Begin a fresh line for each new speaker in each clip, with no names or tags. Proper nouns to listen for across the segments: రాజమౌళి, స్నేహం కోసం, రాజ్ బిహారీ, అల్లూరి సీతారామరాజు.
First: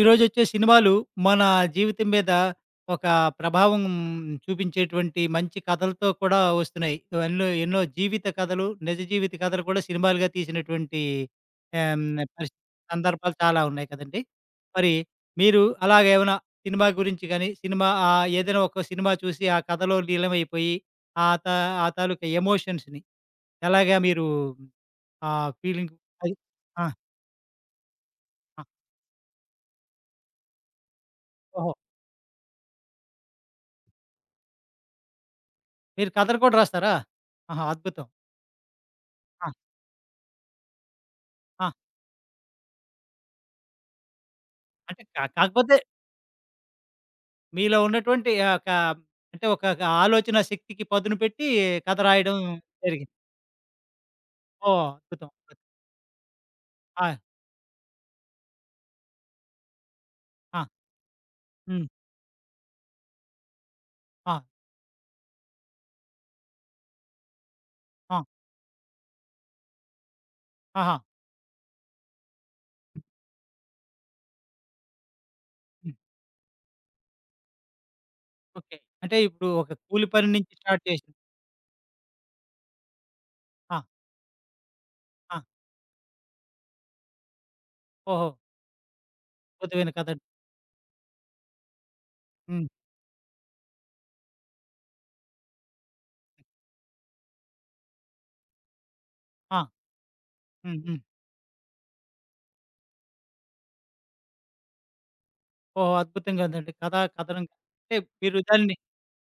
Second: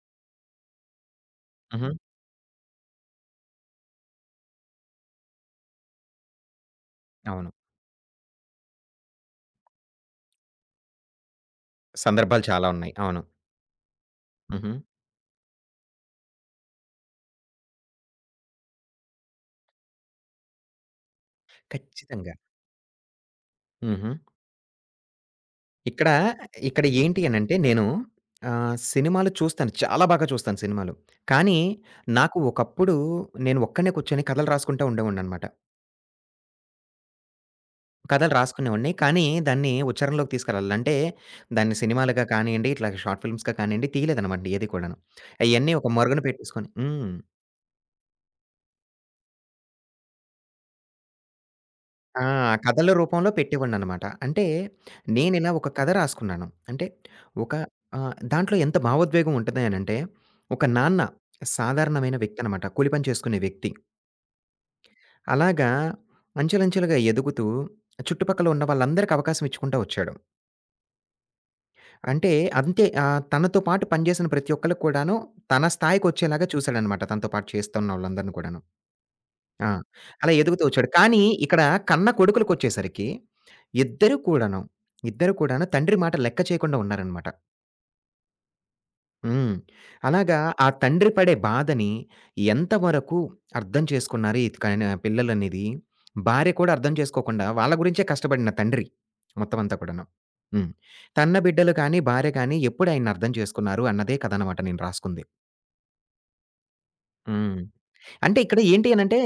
ఈరోజొచ్చే సినిమాలు మన
హుహు.
జీవితం మీద ఒక ప్రభావం చూపించేటువంటి మంచి కథలతో కూడా వస్తున్నాయి. ఎన్నో
అవును.
ఎన్నో జీవిత కథలు, నిజ జీవిత కథలు కూడా సినిమాలుగా తీసినటువంటి ఆహ్, హ్మ్.
సందర్భాలు
పరిస్థితి
చాలా ఉన్నాయి. అవును.
సందర్భాలు చాలా ఉన్నాయి కదండీ!
హుహు.
మరి మీరు అలాగేమైనా సినిమా గురించి గాని, సినిమా ఏదైనా ఒక సినిమా చూసి ఆ కథలో లీలమైపోయి ఆ త ఆ తాలూకా
ఖచ్చితంగా.
ఎమోషన్స్‌ని ఎలాగా
హుహు.
మీరు ఆ ఫీలింగ్
ఇక్కడ,
అది ఆ!
ఇక్కడ ఏంటి అనంటే నేను
ఆ!
సినిమాలు చూస్తాను. చాలా బాగా చూస్తాను సినిమాలు. కానీ
ఓహో!
నాకు ఒకప్పుడు నేను ఒక్కడినే కూర్చొని కథలు రాసుకుంటూ ఉండేవాడిననమాట.
మీరు కథలు కూడా రాస్తారా? ఆహా! అద్భుతం.
కథలు రాసుకునేవాడిని. కానీ
ఆ!
దాన్ని ఉచ్చారణలోకి తీసుకురాలి. అంటే
ఆ!
దాన్ని సినిమాలుగా కానియండి, ఇట్లా షార్ట్ ఫిల్మ్స్‌గా కానియండి తీయలేదనమాట ఏది కూడాను.
అంటే
అయన్నీ
కాకపోతే
ఒక మరుగున పెట్టేసుకొని హ్మ్.
మీలో ఉన్నటువంటి ఒక అంటే ఒక ఒక ఆలోచన శక్తికి పదును పెట్టి కథ
ఆ!
రాయడం
కథల
జరిగింది.
రూపంలో పెట్టేవాడిననమాట. అంటే
ఓహ్! అద్భుతం.
నేనిలా ఒక కథ రాసుకున్నాను. అంటే
ఆ!
ఒక దాంట్లో ఎంత భావోద్వేగం ఉంటది అనంటే,
ఆ!
ఒక నాన్న
హ్మ్.
సాధారణమైన వ్యక్తనమాట. కూలి పని చేసుకునే వ్యక్తి.
ఆ!
అలాగా అంచెలంచెలుగా ఎదుగుతూ
ఆ!
చుట్టుపక్కల ఉన్న వాళ్ళందరికీ అవకాశం ఇచ్చుకుంటా వచ్చాడు.
ఆహా!
అంటే అంతే తనతో పాటు పనిచేసిన ప్రతి ఒక్కళ్ళకి కూడాను తన
హ్మ్.
స్థాయికొచ్చేలాగా చూసాడనమాట. తనతో పాటు చేస్తున్నోళ్ళందరిని కూడాను.
ఓకే. అంటే ఇప్పుడు
ఆ!
ఒక కూలి పని
అలా
నుంచి
ఎదుగుతూ
స్టార్ట్
వచ్చాడు.
చేసి
కానీ ఇక్కడ కన్న కొడుకులకొచ్చేసరికి
ఆ!
ఇద్దరు కూడాను, ఇద్దరు
ఆ!
కూడాను తండ్రి మాట లెక్క చేయకుండా ఉన్నారనమాట.
ఓహో!
హ్మ్.
అద్భుతమైన కథ అండి.
అలాగా ఆ తండ్రి పడే బాధని
హ్మ్.
ఎంతవరకు అర్థం చేసుకున్నారు ఈ కన పిల్లలనేది భార్య కూడా అర్థం చేసుకోకుండా వాళ్ళ గురించే కష్టపడిన తండ్రి మొత్తం
ఆ!
అంతా కూడాను. హ్మ్.
హ్మ్. హ్మ్.
తన్న బిడ్డలు కానీ, భార్య కానీ ఎప్పుడు ఆయన్ని అర్థం చేసుకున్నారు అన్నదే కథనమాట నేను రాసుకుంది.
ఓహో! అద్భుతంగా ఉందండి. కథా కథనం
హ్మ్.
అంటే మీరు
అంటే ఇక్కడ
దాన్ని
ఏంటి అనంటే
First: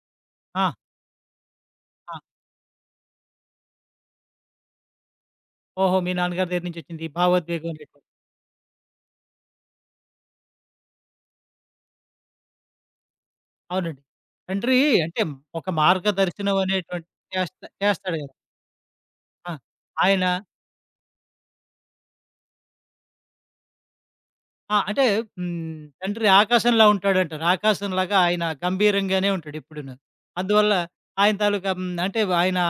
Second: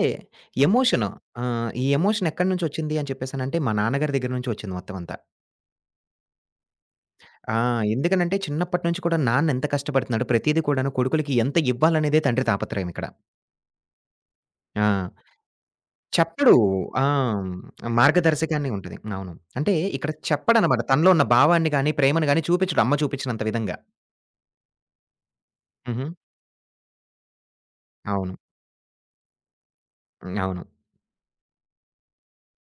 ఆ!
ఎమోషను. ఈ
ఆ!
ఎమోషన్ ఎక్కడి నుంచొచ్చింది అని చెప్పేసనంటే, మా నాన్నగారి దగ్గర నుంచి వచ్చింది మొత్తం అంతా.
ఓహో! మీ నాన్నగారి దగ్గర నుంచి వచ్చింది. ఈ
ఆ!
భావోద్వేగం అనేటువంటిది.
ఎందుకనంటే చిన్నప్పటి నుంచి కూడా నాన్న ఎంత కష్టపడుతున్నాడు, ప్రతీది కూడాను కొడుకులకి ఎంత ఇవ్వాలనేదే తండ్రి తాపత్రయం ఇక్కడ.
అవునండి. తండ్రి
ఆ!
అంటే ఒక
చెప్పడు.
మార్గదర్శనం
ఆ!
అనేటువంటిది చేస్తాడు కదా!
మార్గదర్శకాన్ని ఉంటది. అవును.
ఆ!
అంటే ఇక్కడ
ఆయన
చెప్పడనమాట. తనలో ఉన్న భావాన్ని గాని, ప్రేమను గాని చూపించడు అమ్మ చూపించినంత విధంగా.
ఆ! అంటే హ్మ్.
హుహు.
తండ్రి ఆకాశంలా ఉంటాడంటారు. ఆకాశంలాగా
అవును.
ఆయన గంభీరంగానే ఉంటాడు ఎప్పుడూను.
హ్మ్. అవును.
అందువల్ల ఆయన తాలూకా హ్మ్. అంటే ఆయన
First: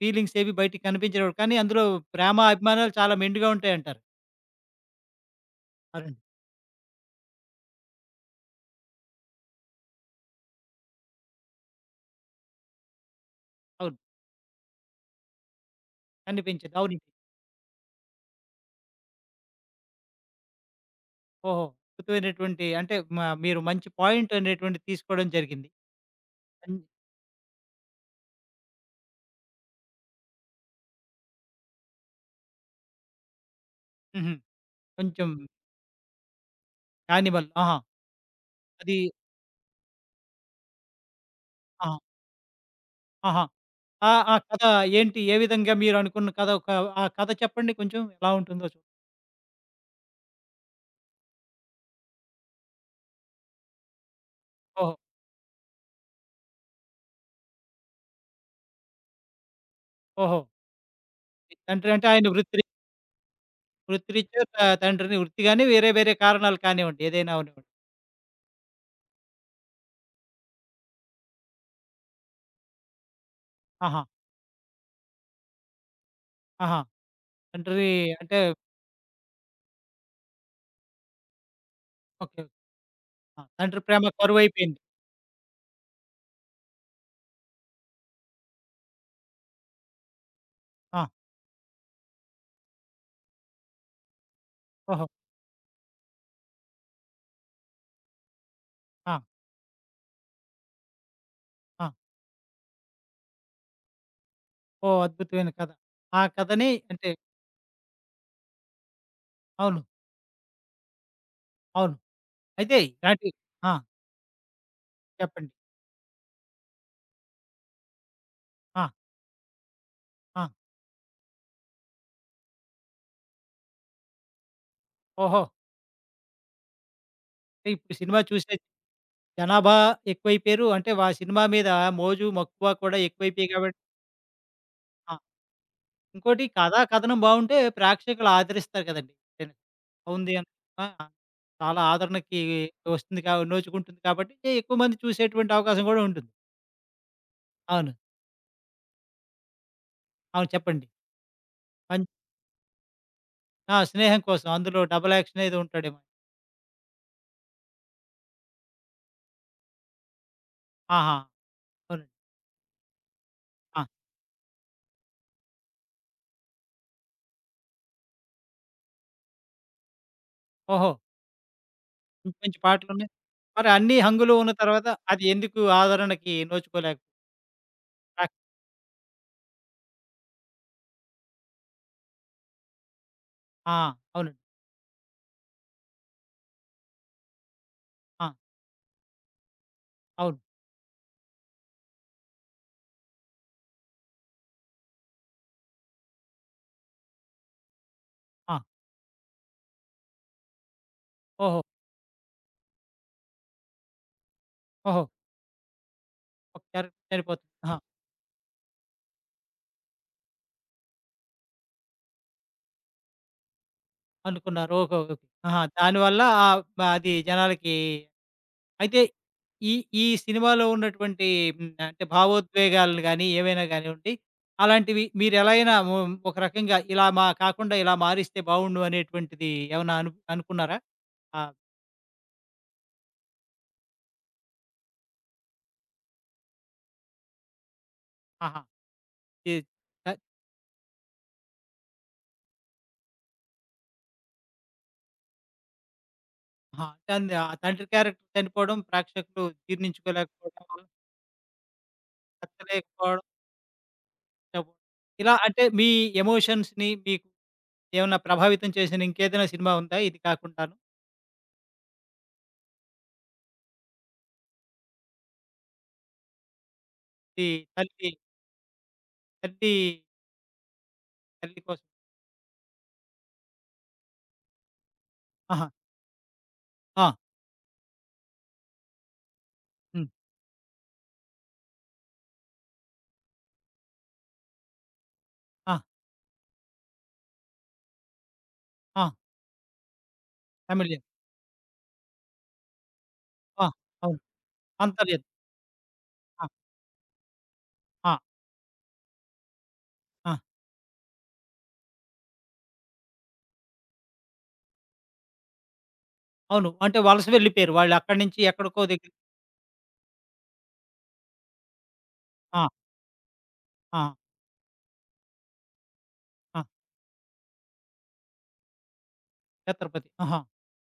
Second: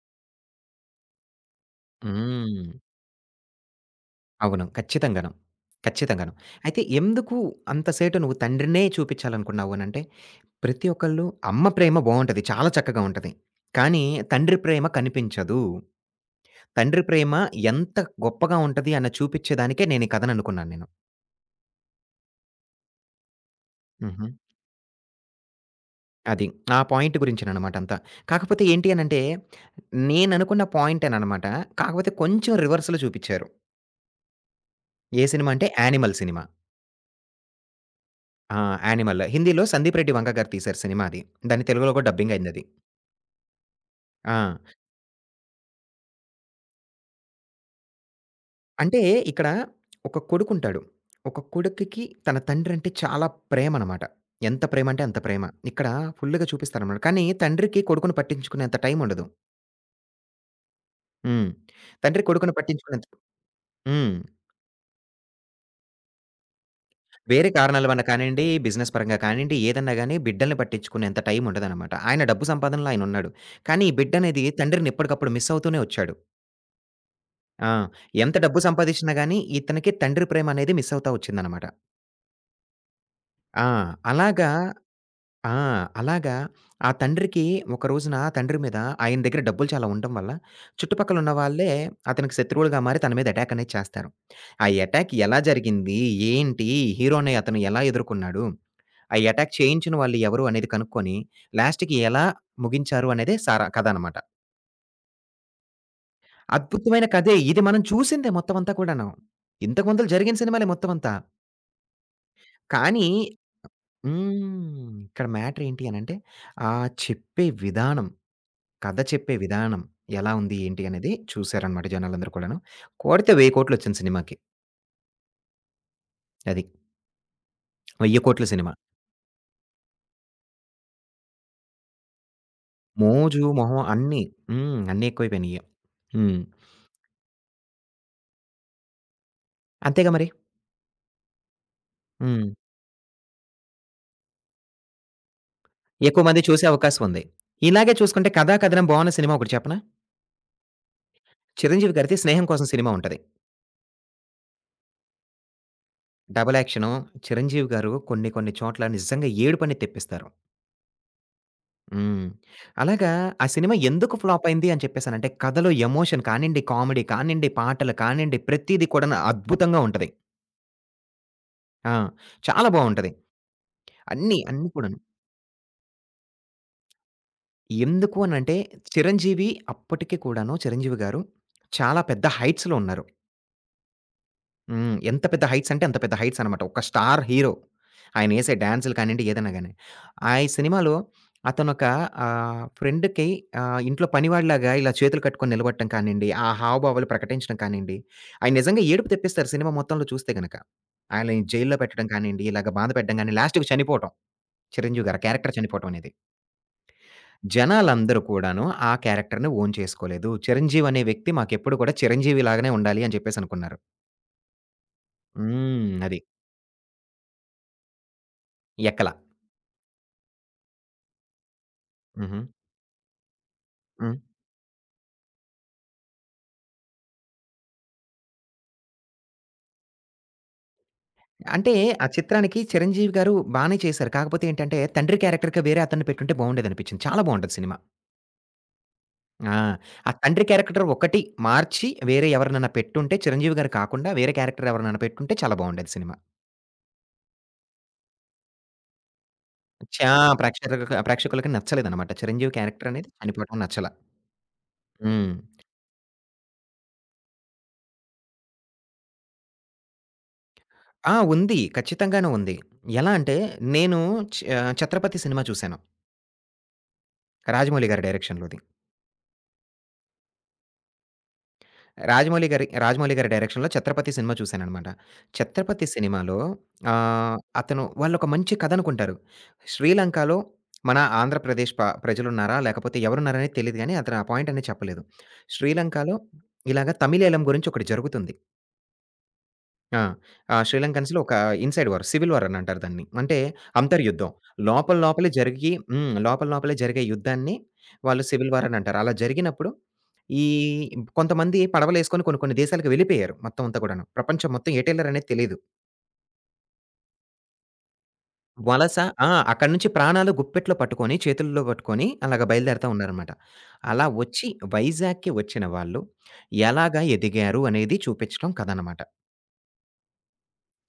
ఫీలింగ్స్ ఏవి బయటికి కనిపించవు. కానీ అందులో ప్రేమ,
హ్మ్.
అభిమానాలు చాలా మెండుగా ఉంటాయంటారు.
అవును. ఖచ్చితంగాను.
అవునండి.
ఖచ్చితంగాను. అయితే ఎందుకు అంత సేటు నువ్వు తండ్రినే చూపించాలనుకున్నావు అనంటే? ప్రతి ఒక్కళ్ళు అమ్మ ప్రేమ బావుంటది. చాలా చక్కగా ఉంటది.
అవును.
కానీ తండ్రి ప్రేమ కనిపించదు.
కనిపించదు.
తండ్రి
అవునండి.
ప్రేమ ఎంత గొప్పగా ఉంటది అన్న చూపిచ్చేదానికే నేను ఈ కథననుకున్నాను నేను.
ఓహో! అద్భుతమైనటువంటి అంటే మీరు మంచి
హుహు.
పాయింట్ అనేటువంటిది తీసుకోవడం జరిగింది.
అది. ఆ
అన్
పాయింట్ గురించేననమాట అంతా. కాకపోతే ఏంటి అనంటే, నేననుకున్న పాయింటేననమాట. కాకపోతే కొంచెం రివర్స్‌లో చూపిచ్చారు.
హుహు.
ఏ
కొంచెం
సినిమా అంటే 'యానిమల్' సినిమా.
యానిమల్. ఆహా!
ఆ!
అది
'యానిమల్' హిందీలో 'సందీప్ రెడ్డి వంక' గారు తీశారు సినిమా అది. దాన్ని తెలుగులో
ఆహా!
కూడా డబ్బింగయిందది.
ఆహా! ఆ! ఆ
ఆ!
కథ ఏంటి? ఏ విధంగా మీరు అనుకున్న కథ ఒక ఆ కథ చెప్పండి కొంచెం ఎలా ఉంటుందో చు
అంటే ఇక్కడ ఒక కొడుకుంటాడు. ఒక కొడుకుకి తన తండ్రంటే చాలా ప్రేమనమాట. ఎంత
ఓహో!
ప్రేమంటే అంత ప్రేమ. ఇక్కడ ఫుల్లుగా చూపిస్తారనమాట. కానీ తండ్రికి కొడుకుని పట్టించుకునేంత టైముండదు.
ఓహో!
హ్మ్.
మీ తండ్రి అంటే
తండ్రి
ఆయన
కొడుకుని
వృత్తిరీ
పట్టించుకునేంత హ్మ్.
వృత్తిరీత్యా త తండ్రిని వృత్తి గాని, వేరే వేరే కారణాలు కానివ్వండి. ఏదైనా
వేరే
అవనివ్వండి.
కారణాల వల్ల కానియండి, బిజినెస్ పరంగా కానియండి, ఏదన్నా గాని బిడ్డల్ని పట్టించుకునేంత టైముండదనమాట. ఆయన డబ్బు సంపాదనలో ఆయనున్నాడు. కానీ ఈ
ఆహా!
బిడ్డనేది తండ్రిని ఎప్పటికప్పుడు మిస్ అవుతూనే వచ్చాడు.
ఆహా!
ఆ!
తండ్రి
ఎంత
అంటే
డబ్బు సంపాదిచ్చినా గాని ఇతనికి తండ్రి ప్రేమనేది మిస్ అవుతా వచ్చిందనమాట.
ఓకే. ఓకే. ఆ!
ఆ!
తండ్రి ప్రేమ
అలాగా
కరువైపోయింది.
ఆ! అలాగా ఆ తండ్రికి ఒక రోజున తండ్రి మీద ఆయన దగ్గర డబ్బులు చాలా ఉండటం వల్ల,
ఆ!
చుట్టుపక్కల ఉన్న వాళ్ళే అతనికి శత్రువులుగా మారి తన మీద అటాక్ అనేది చేస్తారు. ఆ
ఓహో!
అటాక్ ఎలా జరిగింది? ఏంటి? హీరోని అతను ఎలా ఎదుర్కొన్నాడు?
ఆ!
ఆ అటాక్ చేయించిన వాళ్ళు ఎవరు అనేది కనుక్కొని
ఆ!
లాస్ట్‌కి ఎలా ముగించారు అనేదే సారా కథ అనమాట.
ఓహ్! అద్భుతమైన కథ. ఆ కథని
అద్భుతమైన
అంటే
కథే. ఇది మనం చూసిందే మొత్తం అంతా కూడాను.
అవును.
ఇంతకు ముందుల జరిగిన సినిమాలే మొత్తం అంతా.
అవును. అయితే
కానీ
ఇలాంటి ఆ!
హ్మ్. ఇక్కడ
చెప్పండి.
మ్యాటర్ ఏంటి అనంటే, ఆ చెప్పే విధానం
ఆ!
కథ చెప్పే విధానం ఎలా
ఆ!
ఉంది? ఏంటి? అనేది చూసారనమాట జనాలందరూ కూడాను. కోడితే 1000,00,00,000 వచ్చింది సినిమాకి.
ఓహో!
అది.
అంటే ఇప్పుడు సినిమా
1000,00,00,000
చూసే
సినిమా.
జనాభా ఎక్కువైపోయారు. అంటే వా సినిమా మీద మోజు, మక్కువ కూడా
మోజు,
ఎక్కువైపోయాయి కాబట్టి
మొహం అన్నీ. హ్మ్. అన్నీ
ఆ!
ఎక్కువైపోయినియి. హ్మ్.
ఇంకోటి కథా కథనం బావుంటే ప్రేక్షకులు ఆదరిస్తారు కదండీ! ఏదైనా
అంతేగా మరి.
బావుంది అని ఆ! చాలా ఆదరణకి
హ్మ్.
వస్తుంది నోచుకుంటుంది కాబట్టి ఎక్కువ మంది చూసేటువంటి అవకాశం గూడా
ఎక్కువ
ఉంటుంది.
మంది చూసే అవకాశం ఉంది.
అవును.
ఇలాగే చూసుకుంటే కథా, కథనం బావున్న సినిమా ఒకటి చెప్పనా?
అవును. చెప్పండి.
చిరంజీవి
పం
గారిది 'స్నేహం కోసం' సినిమా ఉంటది.
ఆ! 'స్నేహం కోసం' అందులో డబుల్ యాక్షన్ ఏదో ఉంటాడేమో.
Double action. చిరంజీవి గారు కొన్ని కొన్ని చోట్ల నిజంగా ఏడుపనేది తెప్పిస్తారు.
ఆహా! అవునండి.
హ్మ్. అలాగా ఆ సినిమా
ఆ!
ఎందుకు ఫ్లాప్ అయింది అని చెప్పేసానంటే, కథలో ఎమోషన్ కానియండి, కామెడీ కానియండి, పాటలు కానియండి, ప్రతీది కూడాను అద్భుతంగా ఉంటది.
ఓహో!
ఆ!
మంచి మంచి
చాలా
పాటలున్నాయి.
బావుంటది.
మరి అన్ని హంగులు
అన్నీ,
ఉన్న
అన్నీ
తర్వాత
కూడాను.
అది ఎందుకు ఆదరణకి నోచుకోలేక
ఎందుకు
ప్రేక్ష
అనంటే, చిరంజీవి అప్పటికి కూడాను చిరంజీవి గారు చాలా పెద్ద హైట్స్‌లో ఉన్నారు.
ఆ! అవునండి.
హ్మ్. ఎంత పెద్ద హైట్స్ అంటే అంత పెద్ద హైట్స్ అనమాట. ఒక స్టార్ హీరో.
ఆ!
ఆయనేసే డాన్సులు కానియండి, ఏదన్నా గాని. ఆ
అవును.
ఈ సినిమాలో అతనొక ఫ్రెండ్‌కి ఇంట్లో పనివాడిలాగా ఇలా చేతులు కట్టుకొని నిలబడటం కానియండి, ఆ హావభావాలు ప్రకటించడం కానియండి, ఆయన
ఆ!
నిజంగా ఏడుపు తెప్పిస్తారు సినిమా మొత్తంలో చూస్తే గనక. ఆయనని
ఓహో!
జైల్‌లో పెట్టడం కానియండి, ఇలాగ బాధ పెట్టడం గాని, లాస్ట్‌కి చనిపోవటం.
ఓహో!
చిరంజీవి గారు ఆ క్యారెక్టర్ చనిపోవటం అనేది.
ఒక క్యారెక్టర్ చనిపోతుంది. ఆ!
జనాలందరూ కూడాను ఆ క్యారెక్టర్‌ని ఓన్ చేసుకోలేదు. చిరంజీవి అనే వ్యక్తి మాకెప్పుడు కూడా చిరంజీవి లాగానే ఉండాలి అని చెప్పేసనుకున్నారు.
అనుకున్నారు. ఓహో! ఓకే. ఓకే. ఆహా!
హ్మ్.
దానివల్ల
అది.
ఆహ్, బ అది జనాలకి అయితే
ఎక్కల.
ఈ ఈ సినిమాలో ఉన్నటువంటి హ్మ్. అంటే
హుహు.
భావోద్వేగాలను గాని, ఏవైనా గానివ్వండి,
హ్మ్.
అలాంటివి మీరెలాగైనా ఒ ఒక రకంగా ఇలా మా కాకుండా ఇలా మారిస్తే బావుండు అనేటువంటిది ఏమన్నా అనుకున్నారా? ఆహ్,
అంటే ఆ చిత్రానికి 'చిరంజీవి' గారు బానే చేశారు. కాకపోతే ఏంటంటే తండ్రి క్యారెక్టర్‌గా వేరే అతన్ని పెట్టుంటే బావుండేదనిపించింది. చాలా బావుంటది సినిమా.
ఆహా! ఈ
ఆ!
త
ఆ తండ్రి క్యారెక్టర్ ఒకటి మార్చి వేరే ఎవరినైనా పెట్టుంటే 'చిరంజీవి' గారు కాకుండా వేరే క్యారెక్టర్ ఎవరినైనా పెట్టుంటే చాలా బావుండేది సినిమా.
ఆహా! తంది ఆ తండ్రి క్యారెక్టర్ చనిపోవడం, ప్రేక్షకులు
చా
జీర్ణించుకోలేకపోవడం,
ప్రేక్షకులకి నచ్చలేదనమాట. 'చిరంజీవి' క్యారెక్టర్ అనేది
నచ్చలేకపోవడం
చనిపోవటం నచ్చల.
చెప్పు
హ్మ్.
ఇలా అంటే మీ ఎమోషన్స్‌ని మీకు ఏమన్నా ప్రభావితం చేసిన ఇంకేదైనా సినిమా ఉందా ఇది కాకుండా?
ఆ! ఉంది. ఖచ్చితంగానే ఉంది. ఎలా అంటే నేను చ 'ఛత్రపతి' సినిమా చూసాను.
ఇది
రాజమౌళి గారి
తల్లి,
డైరెక్షన్‌లోది.
తల్లి, తల్లి కోసం.
రాజమౌళి గారి డైరెక్షన్‌లో 'ఛత్రపతి' సినిమా చూశాననమాట.
ఆహా!
'ఛత్రపతి' సినిమాలో
ఆ!
అతను వాళ్ళొక మంచి కథ అనుకుంటారు.
హ్మ్.
శ్రీలంకలో మన ఆంధ్రప్రదేశ్ ప్రజలున్నారా? లేకపోతే ఎవరున్నారనేది తెలీదు గానీ అతను ఆ పాయింట్ అనేది చెప్పలేదు.
ఆ!
శ్రీలంకలో ఇలాగ తమిళేలం గురించి ఒకటి జరుగుతుంది.
ఆ!
ఆ!
తమిళియన్.
శ్రీలంకన్స్‌లో ఒక ఇన్‌సైడ్ వార్, సివిల్ వార్ అని అంటారు దాన్ని. అంటే
ఆ! అవును.
అంతర్యుద్ధం. లోపల
అంతర్యం.
లోపలే జరిగి హ్మ్.
ఆ!
లోపల లోపలే జరిగే యుద్ధాన్ని
ఆ!
వాళ్ళు సివిల్ వార్ అని అంటారు. అలా జరిగినప్పుడు
ఆ!
ఈ కొంతమంది పడవలేసుకొని కొన్ని కొన్ని దేశాలకు వెళ్ళిపోయారు మొత్తం అంతా కూడాను. ప్రపంచం మొత్తం ఎటెళ్లారనేది తెలీదు.
అవును. అంటే వలస వెళ్ళిపోయారు. వాళ్ళక్కడి నుంచి ఎక్కడికో
వలస
దగ్గర
ఆ! అక్కడి నుంచి ప్రాణాలు గుప్పెట్లో పట్టుకొని, చేతుల్లో పట్టుకొని అలాగ
ఆ!
బయలుదేరుతా ఉన్నారనమాట.
ఆ!
అలా వచ్చి వైజాగ్‌కి వచ్చిన వాళ్ళు
ఆ!
ఎలాగా ఎదిగారు అనేది చూపించడం కథనమాట.
ఛత్రపతి. ఆహా!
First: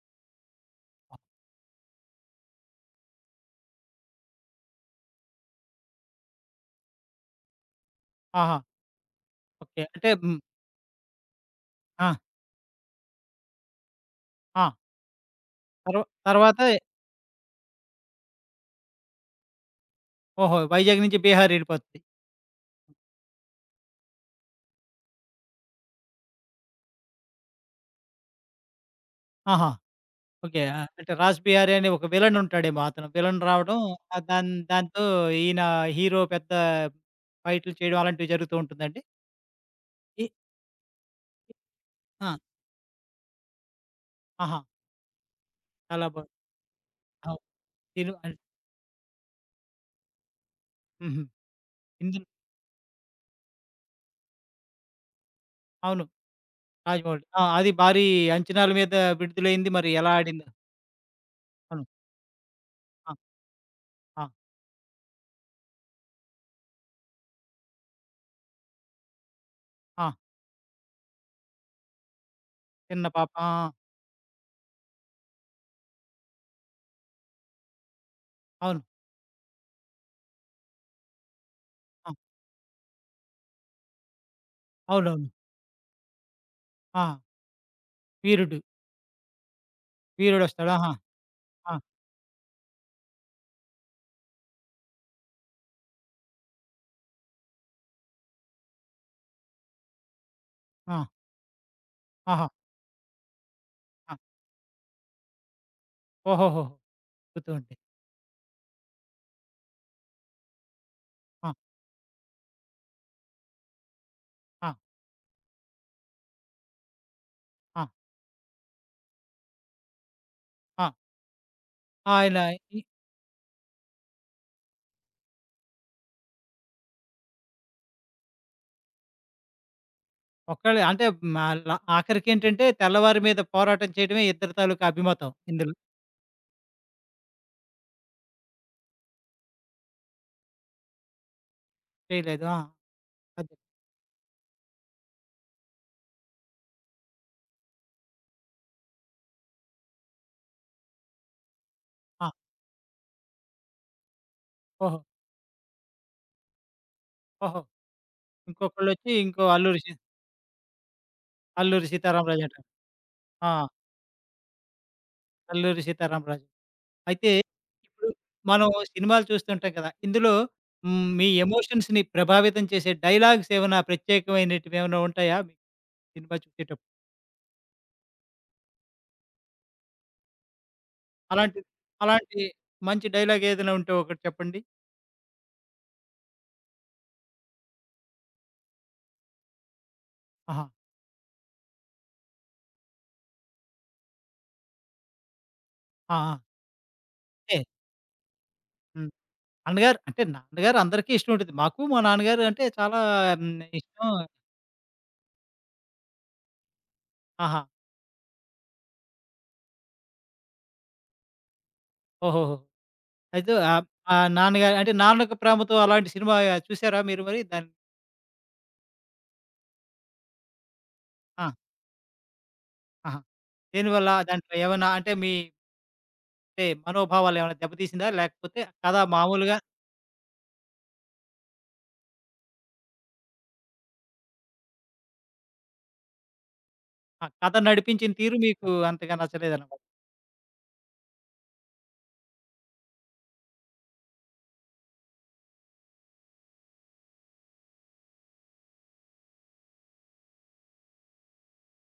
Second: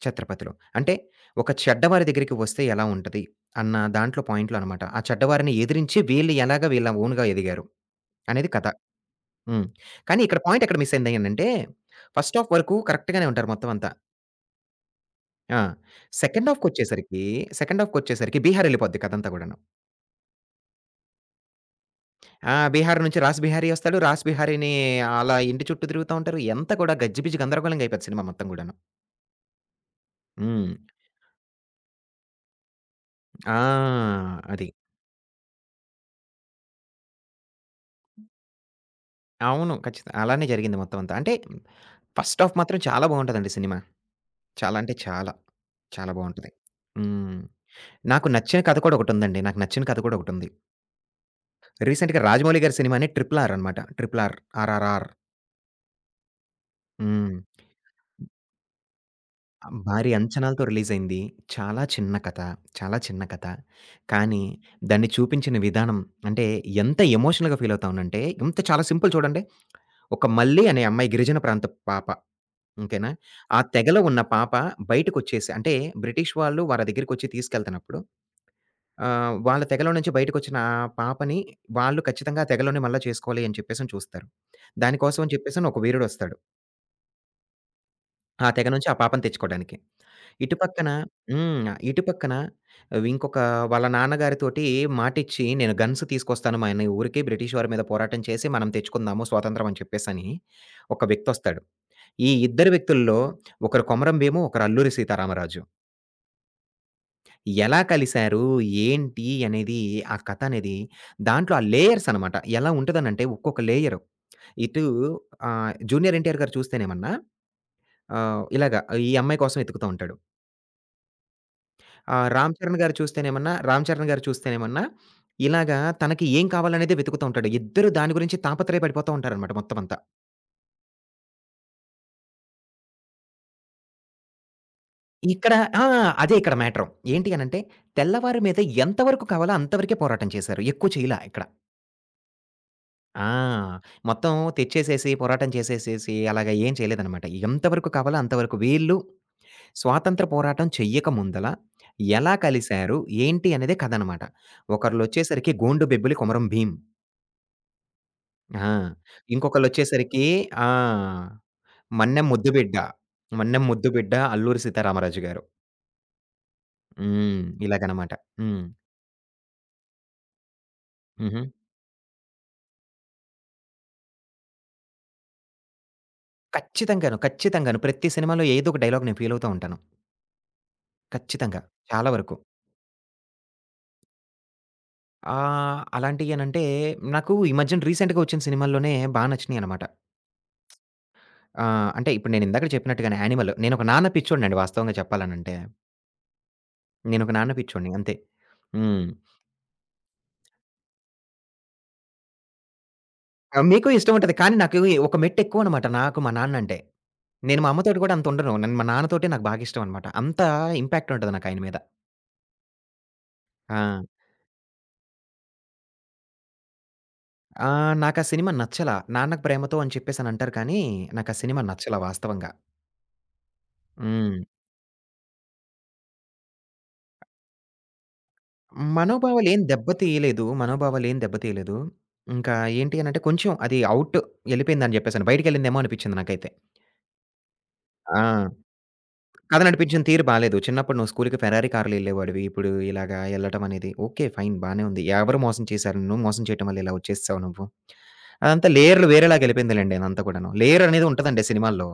ఛత్రపతిలో. అంటే ఒక చెడ్డవారి దగ్గరికి వస్తే ఎలా ఉంటది? అన్న దాంట్లో పాయింట్లు అనమాట. ఆ చెడ్డవారిని ఎదిరించి వీళ్ళు ఎలాగా వీళ్ళ ఓన్‌గా ఎదిగారు అనేది
ఆహా!
కథ. హ్మ్.
ఓకే. అంటే
కానీ
హ్మ్.
ఇక్కడ పాయింట్ ఎక్కడ మిస్ అయింది అనంటే
ఆ!
ఫస్ట్ హాఫ్ వరకు కరెక్ట్‌గానే ఉంటారు మొత్తం అంతా.
ఆ!
ఆ!
తర్వా
సెకండ్
తర్వాత
హాఫ్‌కొచ్చేసరికి, సెకండ్ హాఫ్‌కొచ్చేసరికి బీహార్ ఎళ్ళిపోద్ది కథంతా గూడాను.
ఓహో! వైజాగ్ నుంచి బీహార్ ఎళ్ళిపోతది.
ఆ! బీహార్ నుంచి రాస్ బిహారీ వస్తాడు. రాస్ బిహారీని అలా ఇంటి చుట్టూ తిరుగుతా ఉంటారు. ఎంత కూడా గజిబిజి గందరగోళంగా అయిపోద్ది సినిమా మొత్తం గూడాను.
ఆహా! ఓకే.
హ్మ్.
ఆ! అంటే 'రాజ్ బిహారీ' అనే ఒక విలన్ ఉంటాడేమో అతను. విలన్
ఆ!
రావడం ఆహ్, దాన్
అది.
దాంతో ఈయన హీరో పెద్ద ఫైట్‌లు చేయడం అలాంటివి జరుగుతూ ఉంటుందండి?
అవును. ఖచ్చితం.
ఈ
అలానే జరిగింది మొత్తం అంతా. అంటే
ఆ!
ఫస్ట్ హాఫ్ మాత్రం చాలా బావుంటదండి సినిమా.
ఆహా!
చాలా అంటే చాలా.
చాలా
చాలా
బా
బావుంటది.
అవు
హ్మ్.
తిను
నాకు
అన్
నచ్చిన కథ కూడా ఒకటుందండి. నాకు నచ్చిన కథ కూడా ఒకటుంది.
హుహు.
రీసెంట్‌గా
ఇందులో
రాజమౌళి గారి సినిమానే 'ట్రిపుల్ ఆర్' అనమాట. 'ట్రిపుల్ ఆర్' 'ఆర్ఆర్ఆర్'
అవును. రాజమౌళి.
హ్మ్.
ఆ! అది భారీ అంచనాల మీద విడుదలైంది. మరి ఎలా
భారీ
ఆడిందో
అంచనాలతో రిలీజయింది. చాలా
అవును.
చిన్న కథ. చాలా
ఆ!
చిన్న కథ.
ఆ!
కానీ దాన్ని చూపించిన విధానం అంటే ఎంత ఎమోషనల్‌గా ఫీలవుతామనంటే ఎంత చాలా సింపుల్ చూడండి.
ఆ!
ఒక మల్లి అనే అమ్మాయి గిరిజన ప్రాంతపు పాప.
చిన్న
ఓకేనా.
పాప. ఆ!
ఆ
ఆ!
తెగలో ఉన్న పాప బయటికొచ్చేసి అంటే బ్రిటిష్ వాళ్ళు వాళ్ళ దగ్గరికొచ్చి తీసుకెళ్తన్నప్పుడు
అవును.
వాళ్ళ తెగలో నుంచి బయటికొచ్చిన ఆ పాపని వాళ్ళు
ఆ!
ఖచ్చితంగా ఆ తెగలోనే మళ్ళా చేసుకోవాలి అని చెప్పేసని చూస్తారు. దానికోసం
అవునవును.
అని చెప్పేసని ఒక వీరుడొస్తాడు.
ఆ!
ఆ
వీరుడు.
తెగ నుంచి ఆ పాపను తెచ్చుకోడానికి. ఇటు
వీరుడొస్తాడు.
పక్కన
ఆహా!
హ్మ్.
ఆ!
ఇటు పక్కన ఇంకొక వాళ్ళ నాన్నగారితోటి మాటిచ్చి నేను గన్స్ తీసుకొస్తాను మన ఊరికి బ్రిటిష్ వారి మీద పోరాటం చేసి మనం తెచ్చుకుందాము స్వాతంత్రం అని చెప్పేసని
ఆ!
ఒక వ్యక్తొస్తాడు. ఈ
ఆహా!
ఇద్దరు వ్యక్తుల్లో ఒకరు
ఆ!
కొమరం భీము, ఒకరు అల్లూరి సీతారామరాజు.
ఓహోహోహో! గుర్తుకుంది.
ఎలా కలిసారు? ఏంటి? అనేది ఆ కథ అనేది
ఆ!
దాంట్లో ఆ లేయర్స్ అనమాట. ఎలా ఉంటదనంటే ఒక్కొక్క లేయరు.
ఆ!
ఇటు 'జూనియర్ ఎన్టీఆర్' గారు చూస్తేనేమన్నా
ఆ!
ఇలాగ ఈ అమ్మాయి కోసం వెతుకుతా ఉంటాడు.
ఆ! ఆయన
'రామ్ చరణ్'
ఈ
గారు చూస్తేనేమన్నా 'రామ్ చరణ్' గారు చూస్తేనేమన్నా ఇలాగా తనకి ఏం కావాలనేదే వెతుకుతూ ఉంటాడు. ఇద్దరు దాని గురించి తాపత్రయపడిపోతూ ఉంటారనమాట మొత్తం అంతా.
ఒక్కళ్ళే అంటే మా ల ఆఖరికేంటంటే తెల్లవారి మీద పోరాటం చేయడమే ఇద్దరి తాలూకా అభిమతం
ఇక్కడ
ఇందులో.
ఆ! అదే ఇక్కడ మ్యాటరు. ఏంటి అనంటే తెల్లవారి మీద ఎంత వరకు కావాలో అంతవరకే పోరాటం చేశారు. ఎక్కువ చేయలా ఇక్కడ.
చేయలేదు. ఆ!
ఆ!
అదే.
మొత్తం తెచ్చేసేసి, పోరాటం చేసేసేసి అలాగ ఏం చేయలేదనమాట. ఎంతవరకు కావాలో అంతవరకు. వీళ్ళు స్వాతంత్ర పోరాటం చెయ్యక ముందల
ఆ!
ఎలా కలిసారు? ఏంటి? అనేదే కథనమాట.
ఓహో!
ఒకళ్ళొచ్చేసరికి 'గోండు బెబ్బులి కొమరం భీం'
ఓహో!
ఆ!
ఇంకొకళ్ళొచ్చి ఇంకో అల్లూరి సీ
ఇంకొకళ్ళొచ్చేసరికి ఆ!
'అల్లూరి
'మన్నెం
సీతారామరాజు' అంటారు.
ముద్దుబిడ్డ'
ఆ!
'మన్నెం ముద్దుబిడ్డ' 'అల్లూరి సీతారామరాజు' గారు.
'అల్లూరి సీతారామరాజు.' అయితే
హ్మ్.
ఇప్పుడు
ఇలాగనమాట. హ్మ్.
మనం సినిమాలు చూస్తుంటాం కదా! ఇందులో హ్మ్, మీ
హుహు.
ఎమోషన్స్‌ని ప్రభావితం చేసే డైలాగ్స్ ఏమైనా ప్రత్యేకమైనటివేమైనా ఉంటాయా? మీకు సినిమా చూసేటప్పుడు?
ఖచ్చితంగాను. ఖచ్చితంగాను. ప్రతి సినిమాలో ఏదో ఒక డైలాగ్ నేను ఫీలవుతా ఉంటాను.
అలాంటి
ఖచ్చితంగా. చాలా వరకు.
అలాంటి మంచి డైలాగ్ ఏదైనా ఉంటే ఒకటి చెప్పండి.
అలాంటియేనంటే నాకు ఈ మధ్యన రీసెంట్‌గా వచ్చిన సినిమాల్లోనే బా నచ్చినియనమాట.
ఆహా!
అంటే ఇప్పుడు నేను ఇందాకడ చెప్పినట్టుగానే 'యానిమల్' నేనొక నాన్న పిచ్చోడినండి వాస్తవంగా చెప్పాలనంటే.
ఆ! ఆ!
నేనొక నాన్న
అంటే
పిచ్చోడిని అంతే. హ్మ్.
హ్మ్. నాన్నగారు అంటే నాన్నగారు అందరికీ ఇష్టం ఉంటుంది. మాకు మా నాన్నగారు అంటే చాలా హ్మ్,
మీకు
ఇష్టం.
ఇష్టం ఉంటది. కానీ నాకు ఒక మెట్టెక్కువనమాట నాకు మా నాన్నంటే.
ఆహా!
నేను మా అమ్మతోటి కూడా అంత ఉండను. నేను మా నాన్నతోటే నాకు బాగా ఇష్టం అనమాట. అంత ఇంపాక్ట్ ఉంటది నాకు ఆయన మీద.
ఓహోహో! అయితే
ఆ!
ఆ నాన్నగారు అంటే నాన్నకు ప్రేమతో అలాంటి సినిమా చూసారా మీరు మరి
ఆ!
దాన్ని?
నాకా సినిమా నచ్చలా. 'నాన్నకు ప్రేమతో' అని చెప్పేసనంటారు కానీ, నాకా
ఆ!
సినిమా నచ్చలా వాస్తవంగా.
ఆహా! దేనివల్ల
హ్మ్.
దాంట్లో ఏమైనా అంటే మీ అంటే మనోభావాలు ఏమైనా దెబ్బతీసిందా? లేకపోతే కథ మామూలుగా
మనోభావాలేం దెబ్బతీయలేదు. మనోభావాలేం దెబ్బతీయలేదు. ఇంకా ఏంటి అనంటే కొంచెం అది ఔట్ ఎళ్ళిపోయిందని జెప్పేసని. బయటికెళ్ళిందేమో అనిపిచ్చింది నాకైతే.
ఆ! కథ నడిపించిన తీరు
ఆ!
మీకు అంతగా
కథ
నచ్చలేదన్నమాట.
నడిపించిన తీరు బాలేదు. చిన్నప్పుడు నువ్వు స్కూలుకి ఫెరారీ కార్‌లో ఎళ్ళేవాడివి. ఇప్పుడు ఇలాగా ఎళ్ళటం అనేది ఓకే. ఫైన్ బానే ఉంది. ఎవరు మోసం చేశారు నిన్ను? మోసం చేయటం వల్ల ఇలా వచ్చేసావు నువ్వు. అదంతా లేయర్‌లు వేరేలాగెళ్ళిపోయిందిలెండి అదంతా కూడాను. లేయర్ అనేది ఉంటదండి సినిమాల్లో.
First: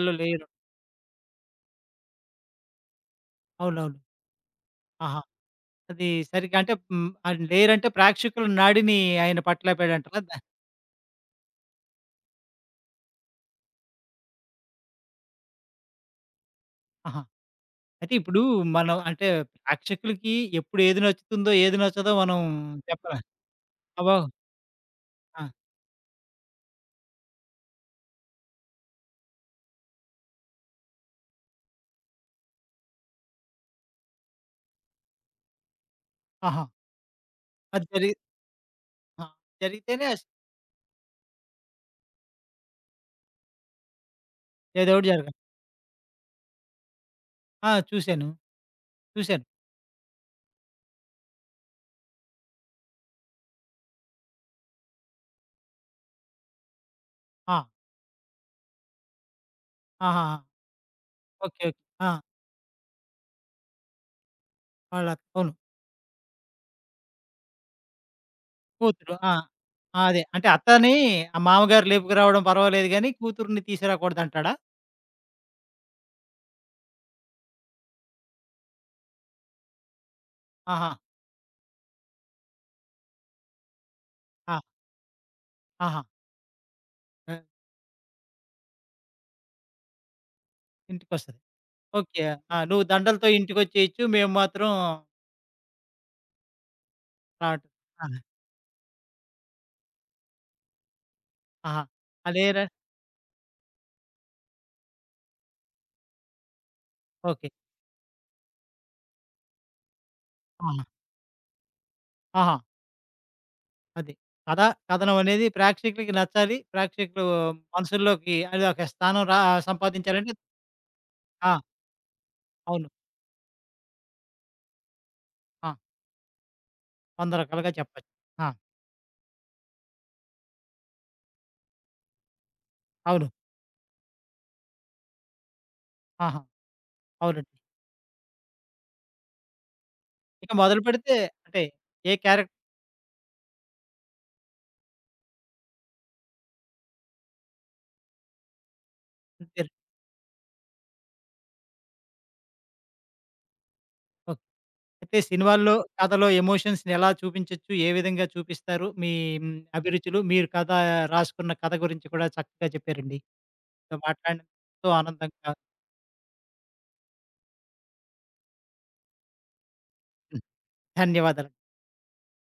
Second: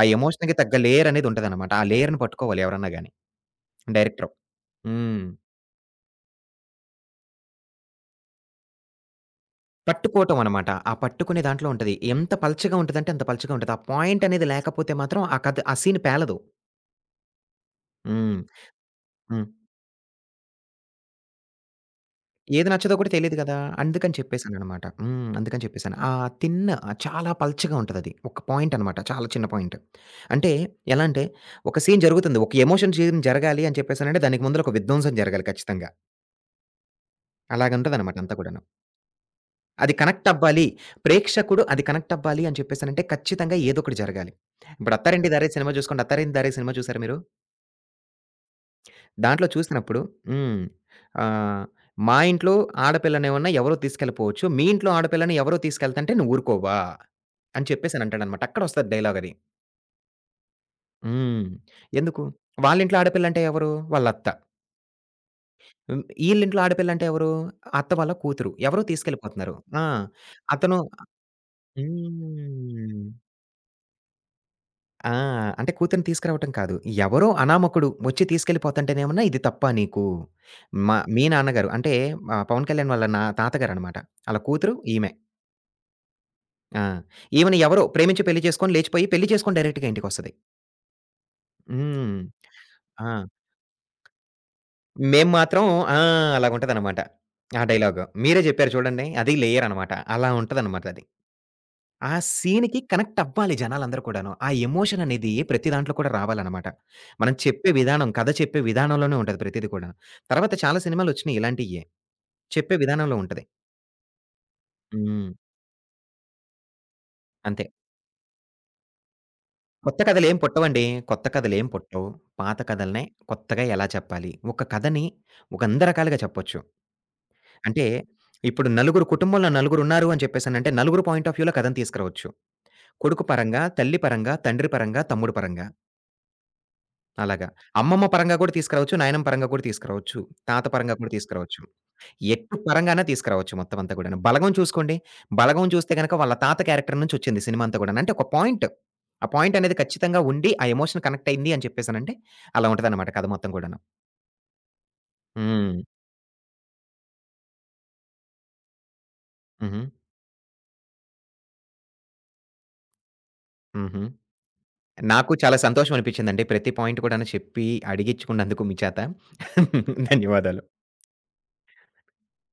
ఆ
లేయరు.
ఎమోషన్‌కి తగ్గ లేయర్ అనేది ఉంటదనమాట. ఆ లేయర్‌ని పట్టుకోవాలి ఎవరన్నా గాని
అవునవును.
డైరెక్టరు.
ఆహా!
హ్మ్.
అది సరిగ్గా అంటే హ్మ్. అది లేరంటే ప్రేక్షకుల నాడిని ఆయన పట్టలేపోయాడంటారా? దా
పట్టుకోవటం అనమాట. ఆ పట్టుకునే దాంట్లో ఉంటది. ఎంత పల్చగా ఉంటదంటే అంత పల్చగా ఉంటది. ఆ పాయింట్ అనేది లేకపోతే మాత్రం ఆ కథ ఆ సీన్ పేలదు.
ఆహా! అయితే ఇప్పుడు
హ్మ్.
మనం అంటే
హ్మ్.
ప్రేక్షకులకి ఎప్పుడు ఏది నచ్చుతుందో, ఏది నచ్చదో మనం
ఏది నచ్చదో కూడా
చెప్పలేం.
తెలీదు గదా! అందుకని
అబ్బో!
చెప్పేసాననమాట. హ్మ్.
ఆ!
అందుకని చెప్పేసాను. ఆ తిన్ చాలా పల్చగా ఉంటదది. ఒక పాయింట్ అనమాట. చాలా చిన్న పాయింట్. అంటే ఎలా అంటే ఒక సీన్ జరుగుతుంది. ఒక ఎమోషన్ సీన్ జరగాలి అని చెప్పేసనంటే దానికి ముందల ఒక విధ్వంసం జరగాలి ఖచ్చితంగా.
ఆహా! అది జరిగి
అలాగుంటదనమాట అంతా కూడాను.
ఆ!
అది
జరిగితేనే
కనెక్ట్ అవ్వాలి. ప్రేక్షకుడు అది కనెక్ట్ అవ్వాలి అని చెప్పేసనంటే ఖచ్చితంగా ఏదోకటి జరగాలి.
ఏదో
ఇప్పుడు
ఒకటి జరగాలి.
'అత్తారింటికి దారేది' సినిమా చూసుకోండి. 'అత్తారింటికి దారేది' సినిమా చూసారా మీరు?
ఆ! చూసాను. చూసాను.
దాంట్లో చూసినప్పుడు హ్మ్. ఆహ్, మా ఇంట్లో ఆడపిల్లనేమన్నా ఎవరో తీసుకెళ్ళిపోవచ్చు. మీ ఇంట్లో ఆడపిల్లని ఎవరో తీసుకెళ్తంటే నువ్వు ఊరుకోవా?
ఆ!
అని చెప్పేసని అంటాడనమాట. అక్కడొస్తది డైలాగ్ అది.
ఆహాహా! ఓకే.
హ్మ్.
ఓకే. ఆ!
ఎందుకు? వాళ్ళింట్లో ఆడపిల్లంటే ఎవరు? వాళ్ళత్త.
వాళ్ళ అవును.
హ్మ్. ఈళ్ళింట్లో ఆడపిల్లంటే ఎవరు? అత్త వాళ్ళ కూతురు. ఎవరో
కూతురు. ఆ!
తీసుకెళ్ళిపోతున్నారు. ఆ!
ఆ, అదే. అంటే
అతను
అత్తని ఆ మామగారు లేపుకురావడం పర్వాలేదు
హ్మ్.
గానీ, కూతురిని తీసుకురాకూడదంటాడా?
ఆ! అంటే కూతురిని తీసుకురావటం కాదు. ఎవరో అనామకుడు వచ్చి తీసుకెళ్ళిపోతంటేనేమన్నా ఇది తప్పా నీకు?
ఆహా!
మా మీ నాన్నగారు అంటే 'పవన్ కళ్యాణ్' వాళ్ళ నా తాతగారనమాట. ఆళ్ళ
ఆ!
కూతురు ఈమె.
ఆహా!
ఆ!
ఆహ్,
ఈమెని ఎవరో ప్రేమించి పెళ్లి చేసుకొని లేచిపోయి పెళ్లి చేసుకొని డైరెక్ట్‌గా ఇంటికొస్తది.
ఇంటికొస్తది.
హ్మ్.
ఓకే. ఆ! నువ్వు
ఆ!
దండలతో ఇంటికొచ్చేయొచ్చు. మేము మాత్రం
మేము మాత్రం ఆ! అలాగుంటదనమాట. ఆ
రాట్
డైలాగు.
ఆహా!
మీరే చెప్పారు చూడండి. అది లేయర్ అనమాట. అలా ఉంటదనమాట అది.
ఆహా!
ఆ
ఆ! లేరా
సీన్‌కి కనెక్ట్ అవ్వాలి జనాలందరూ కూడాను. ఆ ఎమోషన్ అనేది ప్రతి దాంట్లో కూడా రావాలనమాట. మనం
ఓకే.
చెప్పే విధానం, కథ చెప్పే విధానంలోనే ఉంటది ప్రతీది కూడాను. తర్వాత చాలా
ఆహా!
సినిమాలొచ్చినియి ఇలాంటియ్యే.
ఆహా!
చెప్పే విధానంలో ఉంటది.
అది. కథ, కథనం
హ్మ్.
అనేది ప్రేక్షకులకి నచ్చాలి. ప్రేక్షకులు
అంతే.
మనసుల్లోకి అదొక స్థానం రా
కొత్త
సంపాదించాలంటే
కథలేం పుట్టవండి. కొత్త
ఆ!
కథలేం పుట్టవు. పాత
అవును.
కథలనే కొత్తగా ఎలా చెప్పాలి? ఒక కథని ఒక
ఆ!
వంద రకాలుగా చెప్పొచ్చు.
100 రకాలుగా
అంటే
చెప్పచ్చు. ఆ!
ఇప్పుడు నలుగురు కుటుంబంలో నలుగురున్నారు అని చెప్పేసనంటే, నలుగురు పాయింట్ ఆఫ్ వ్యూలో కథను తీసుకురావచ్చు. కొడుకు
అవును.
పరంగా, తల్లి పరంగా, తండ్రి పరంగా, తమ్ముడు పరంగా.
ఆహా!
అలాగా.
అవునండి.
అమ్మమ్మ పరంగా కూడా తీసుకురావచ్చు. నాయనమ్మ పరంగా కూడా తీసుకురావచ్చు.
ఇక
తాత పరంగా కూడా
మొదలుపెడితే
తీసుకురావచ్చు.
అంటే ఏ క్యారెక్టర్
ఎటు పరంగానే తీసుకురావచ్చు మొత్తం అంతా కూడాను. 'బలగం' చూసుకోండి. 'బలగం' చూస్తే గనక వాళ్ళ తాత క్యారెక్టర్ నుంచి వచ్చింది సినిమా అంతా కూడాను. అంటే ఒక పాయింట్. ఆ పాయింట్ అనేది ఖచ్చితంగా ఉండి, ఆ ఎమోషన్ కనెక్ట్ అయింది అని చెప్పేసానంటే అలా ఉంటదన్నమాట కథ మొత్తం కూడాను.
ఓకే. అయితే సినిమాల్లో,
హ్మ్.
కథలో ఎమోషన్స్‌ని ఎలా చూపించొచ్చు? ఏ విధంగా చూపిస్తారు? మీ హ్మ్,
హుహు.
అభిరుచులు, మీరు కథ రాసుకున్న కథ గురించి కూడా చక్కగా చెప్పారండి. మీతో
హుహు.
మాట్లాడినందుకు ఎంతో
నాకు
ఆనందంగా
చాలా సంతోషం అనిపించిందండి. ప్రతి పాయింట్ కూడాను చెప్పి అడిగించుకున్నందుకు మీ చేత.
హ్మ్.
ధన్యవాదాలు.
ధన్యవాదాలు.